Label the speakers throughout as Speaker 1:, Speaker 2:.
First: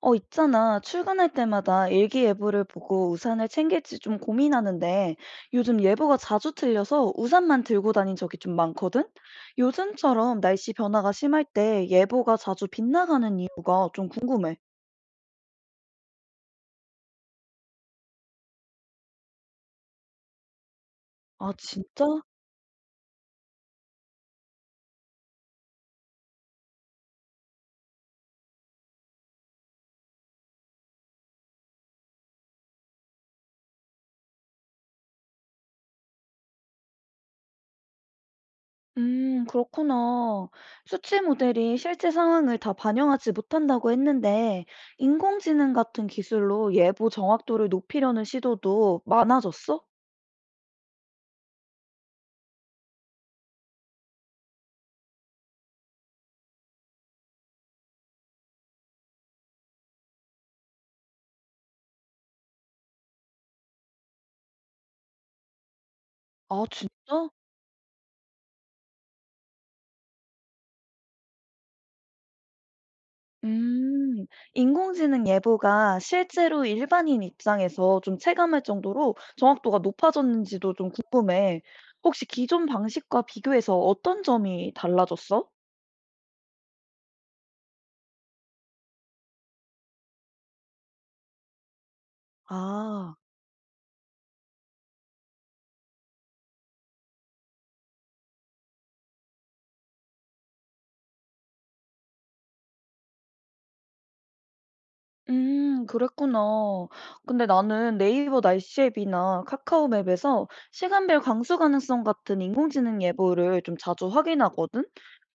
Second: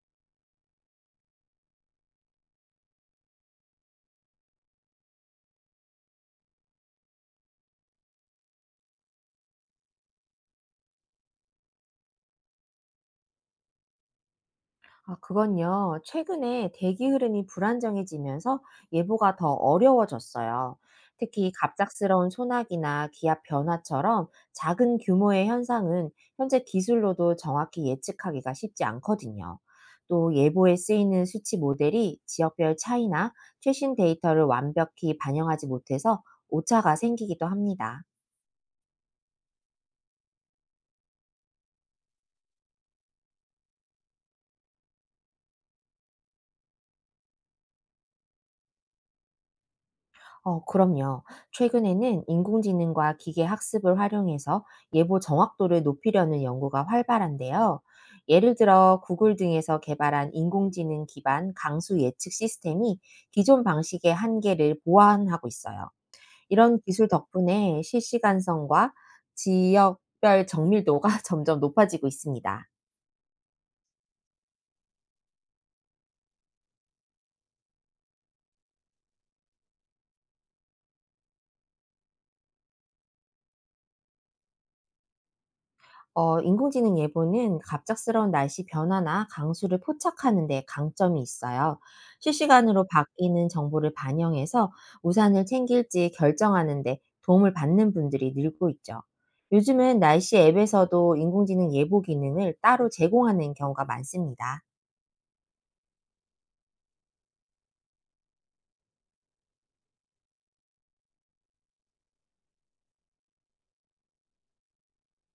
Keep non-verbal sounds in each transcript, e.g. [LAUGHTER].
Speaker 1: 있잖아. 출근할 때마다 일기예보를 보고 우산을 챙길지 좀 고민하는데 요즘 예보가 자주 틀려서 우산만 들고 다닌 적이 좀 많거든? 요즘처럼 날씨 변화가 심할 때 예보가 자주 빗나가는 이유가 좀 궁금해.
Speaker 2: 아, 그건요. 최근에 대기 흐름이 불안정해지면서 예보가 더 어려워졌어요.
Speaker 1: 아,
Speaker 2: 특히
Speaker 1: 진짜?
Speaker 2: 갑작스러운 소나기나 기압 변화처럼 작은 규모의 현상은 현재 기술로도 정확히 예측하기가 쉽지 않거든요. 또 예보에 쓰이는 수치 모델이 지역별 차이나 최신 데이터를 완벽히 반영하지 못해서 오차가 생기기도 합니다.
Speaker 1: 그렇구나. 수치 모델이 실제 상황을 다 반영하지 못한다고 했는데 인공지능 같은 기술로 예보 정확도를 높이려는 시도도 많아졌어?
Speaker 2: 어, 그럼요. 최근에는 인공지능과 기계 학습을 활용해서 예보 정확도를 높이려는 연구가 활발한데요. 예를 들어 구글 등에서 개발한 인공지능 기반 강수 예측 시스템이 기존 방식의 한계를 보완하고 있어요.
Speaker 1: 아,
Speaker 2: 이런
Speaker 1: 진짜?
Speaker 2: 기술 덕분에 실시간성과 지역별 정밀도가 [LAUGHS] 점점 높아지고 있습니다.
Speaker 1: 음, 인공지능 예보가 실제로 일반인 입장에서 좀 체감할 정도로 정확도가 높아졌는지도 좀 궁금해. 혹시 기존 방식과 비교해서 어떤 점이 달라졌어?
Speaker 2: 어, 인공지능 예보는 갑작스러운 날씨 변화나 강수를 포착하는 데 강점이 있어요. 실시간으로
Speaker 1: 아.
Speaker 2: 바뀌는 정보를 반영해서 우산을 챙길지 결정하는 데 도움을 받는 분들이 늘고 있죠. 요즘은 날씨 앱에서도 인공지능 예보 기능을 따로 제공하는 경우가 많습니다.
Speaker 1: 그랬구나. 근데 나는 네이버 날씨 앱이나 카카오 맵에서 시간별 강수 가능성 같은 인공지능 예보를 좀 자주 확인하거든?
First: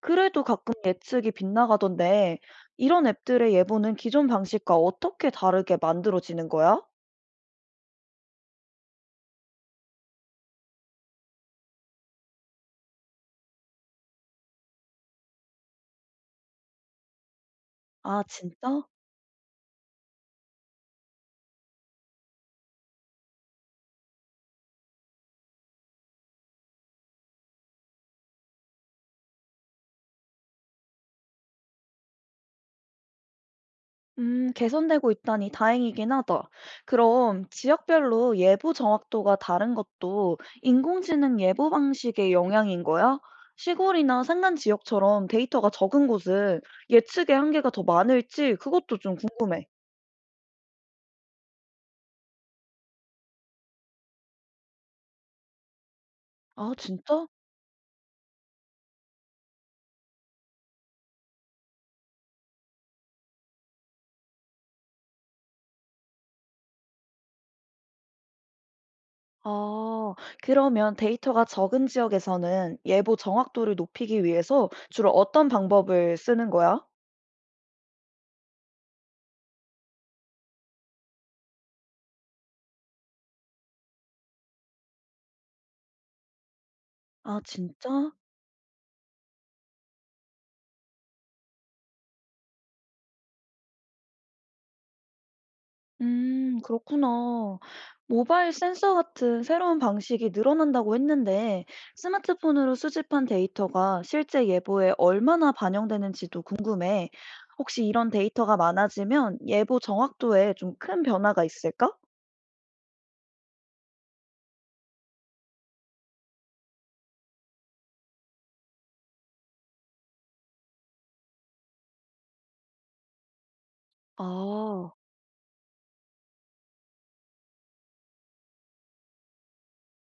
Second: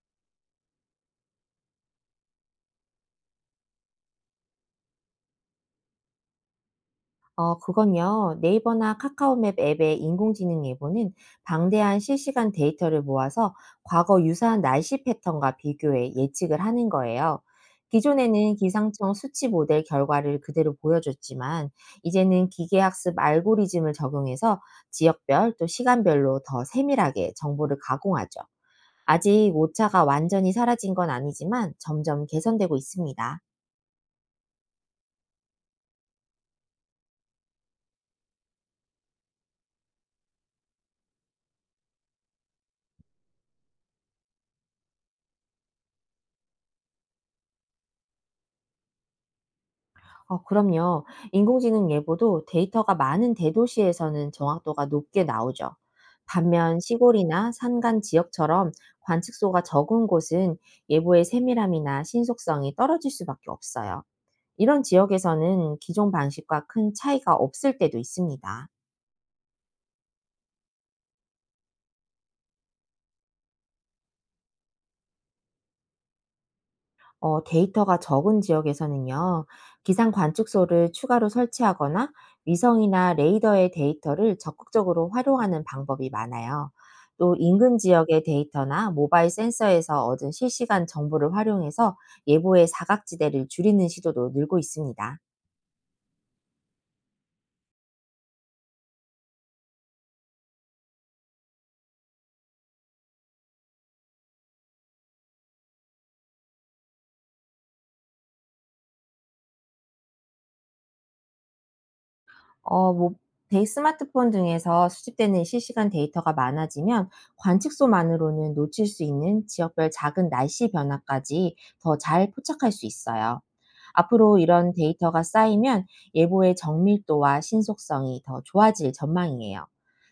Speaker 1: 그래도 가끔 예측이 빗나가던데, 이런 앱들의 예보는 기존 방식과 어떻게 다르게 만들어지는 거야?
Speaker 2: 어, 그건요. 네이버나 카카오맵 앱의 인공지능 예보는 방대한 실시간 데이터를 모아서 과거 유사한 날씨 패턴과 비교해 예측을 하는 거예요.
Speaker 1: 아,
Speaker 2: 기존에는
Speaker 1: 진짜?
Speaker 2: 기상청 수치 모델 결과를 그대로 보여줬지만, 이제는 기계학습 알고리즘을 적용해서 지역별 또 시간별로 더 세밀하게 정보를 가공하죠. 아직 오차가 완전히 사라진 건 아니지만 점점 개선되고 있습니다.
Speaker 1: 개선되고 있다니 다행이긴 하다. 그럼 지역별로 예보 정확도가 다른 것도 인공지능 예보 방식의 영향인 거야? 시골이나 산간 지역처럼 데이터가 적은 곳은 예측의 한계가 더 많을지 그것도 좀 궁금해.
Speaker 2: 어, 그럼요. 인공지능 예보도 데이터가 많은 대도시에서는 정확도가 높게 나오죠.
Speaker 1: 아,
Speaker 2: 반면
Speaker 1: 진짜?
Speaker 2: 시골이나 산간 지역처럼 관측소가 적은 곳은 예보의 세밀함이나 신속성이 떨어질 수밖에 없어요. 이런 지역에서는 기존 방식과 큰 차이가 없을 때도 있습니다.
Speaker 1: 아, 그러면 데이터가 적은 지역에서는 예보 정확도를 높이기 위해서 주로 어떤 방법을 쓰는 거야?
Speaker 2: 어, 데이터가 적은 지역에서는요. 기상 관측소를 추가로 설치하거나 위성이나 레이더의 데이터를 적극적으로 활용하는 방법이 많아요. 또
Speaker 1: 아,
Speaker 2: 인근
Speaker 1: 진짜?
Speaker 2: 지역의 데이터나 모바일 센서에서 얻은 실시간 정보를 활용해서 예보의 사각지대를 줄이는 시도도 늘고 있습니다.
Speaker 1: 그렇구나. 모바일 센서 같은 새로운 방식이 늘어난다고 했는데, 스마트폰으로 수집한 데이터가 실제 예보에 얼마나 반영되는지도 궁금해. 혹시 이런 데이터가 많아지면 예보 정확도에 좀 큰 변화가 있을까?
Speaker 2: 어, 뭐, 대 스마트폰 등에서 수집되는 실시간 데이터가 많아지면 관측소만으로는 놓칠 수 있는 지역별 작은 날씨 변화까지 더 잘 포착할 수 있어요. 앞으로 이런
Speaker 1: 아,
Speaker 2: 데이터가 쌓이면 예보의 정밀도와 신속성이 더 좋아질 전망이에요.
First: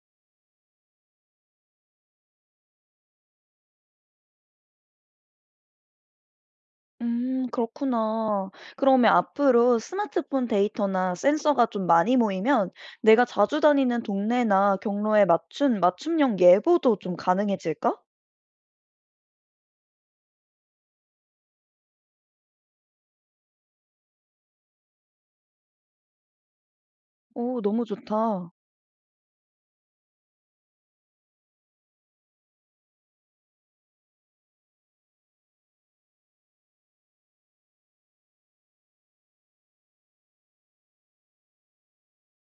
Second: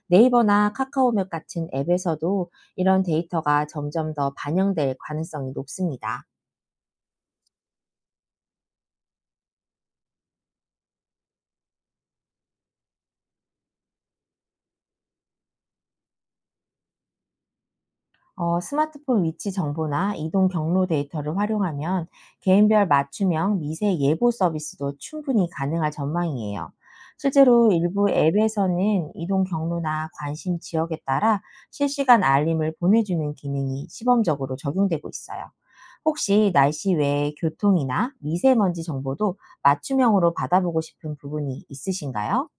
Speaker 2: 네이버나 카카오맵 같은 앱에서도 이런 데이터가 점점 더 반영될 가능성이 높습니다.
Speaker 1: 그렇구나. 그러면 앞으로 스마트폰 데이터나 센서가 좀 많이 모이면 내가 자주 다니는 동네나 경로에 맞춘 맞춤형 예보도 좀 가능해질까?
Speaker 2: 어, 스마트폰 위치 정보나 이동 경로 데이터를 활용하면 개인별 맞춤형 미세 예보 서비스도 충분히 가능할 전망이에요.
Speaker 1: 오,
Speaker 2: 실제로
Speaker 1: 너무
Speaker 2: 일부
Speaker 1: 좋다.
Speaker 2: 앱에서는 이동 경로나 관심 지역에 따라 실시간 알림을 보내주는 기능이 시범적으로 적용되고 있어요. 혹시 날씨 외에 교통이나 미세먼지 정보도 맞춤형으로 받아보고 싶은 부분이 있으신가요?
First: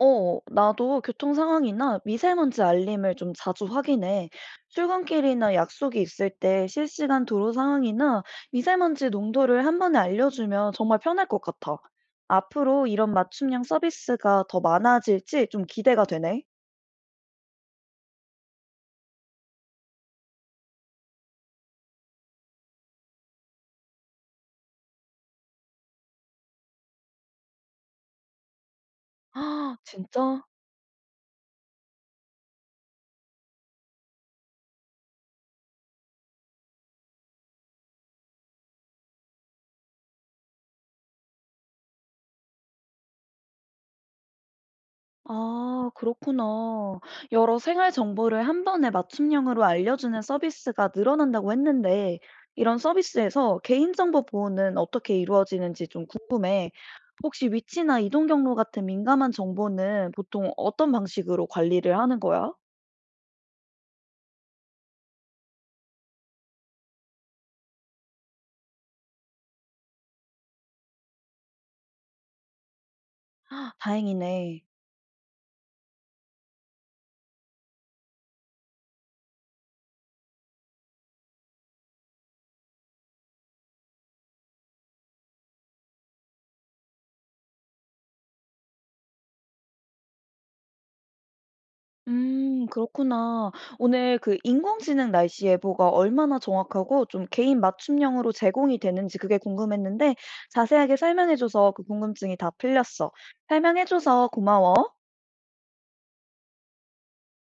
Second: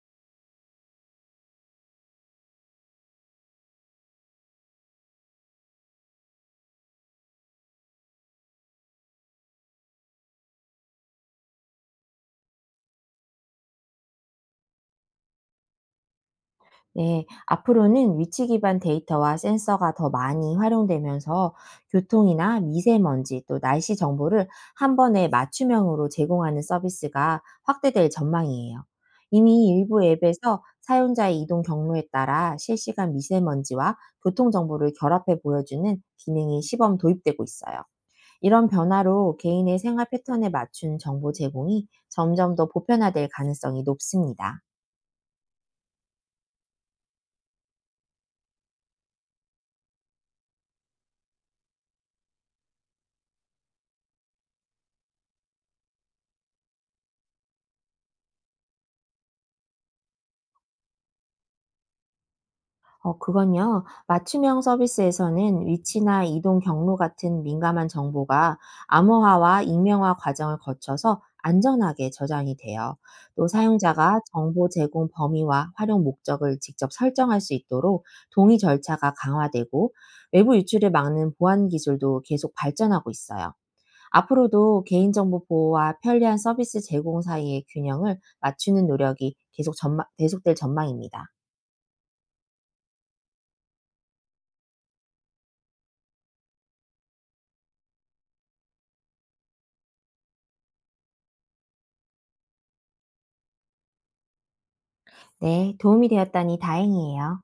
Speaker 1: 나도 교통 상황이나 미세먼지 알림을 좀 자주 확인해. 출근길이나 약속이 있을 때 실시간 도로 상황이나 미세먼지 농도를 한 번에 알려주면 정말 편할 것 같아. 앞으로 이런 맞춤형 서비스가 더 많아질지 좀 기대가 되네.
Speaker 2: 네, 앞으로는 위치 기반 데이터와 센서가 더 많이 활용되면서 교통이나 미세먼지 또 날씨 정보를 한 번에 맞춤형으로 제공하는 서비스가 확대될 전망이에요. 이미
Speaker 1: 아,
Speaker 2: 일부
Speaker 1: 진짜?
Speaker 2: 앱에서 사용자의 이동 경로에 따라 실시간 미세먼지와 교통 정보를 결합해 보여주는 기능이 시범 도입되고 있어요. 이런 변화로 개인의 생활 패턴에 맞춘 정보 제공이 점점 더 보편화될 가능성이 높습니다.
Speaker 1: 아, 그렇구나. 여러 생활 정보를 한 번에 맞춤형으로 알려주는 서비스가 늘어난다고 했는데, 이런 서비스에서 개인정보 보호는 어떻게 이루어지는지 좀 궁금해. 혹시 위치나 이동 경로 같은 민감한 정보는 보통 어떤 방식으로 관리를 하는 거야?
Speaker 2: 어, 그건요. 맞춤형 서비스에서는 위치나 이동 경로 같은 민감한 정보가 암호화와 익명화 과정을 거쳐서 안전하게 저장이 돼요. 또
Speaker 1: 아,
Speaker 2: 사용자가
Speaker 1: 다행이네.
Speaker 2: 정보 제공 범위와 활용 목적을 직접 설정할 수 있도록 동의 절차가 강화되고 외부 유출을 막는 보안 기술도 계속 발전하고 있어요. 앞으로도 개인정보 보호와 편리한 서비스 제공 사이의 균형을 맞추는 노력이 계속될 전망입니다.
Speaker 1: 그렇구나. 오늘 그 인공지능 날씨 예보가 얼마나 정확하고 좀 개인 맞춤형으로 제공이 되는지 그게 궁금했는데 자세하게 설명해 줘서 그 궁금증이 다 풀렸어. 설명해 줘서 고마워.
Speaker 2: 네, 도움이 되었다니 다행이에요.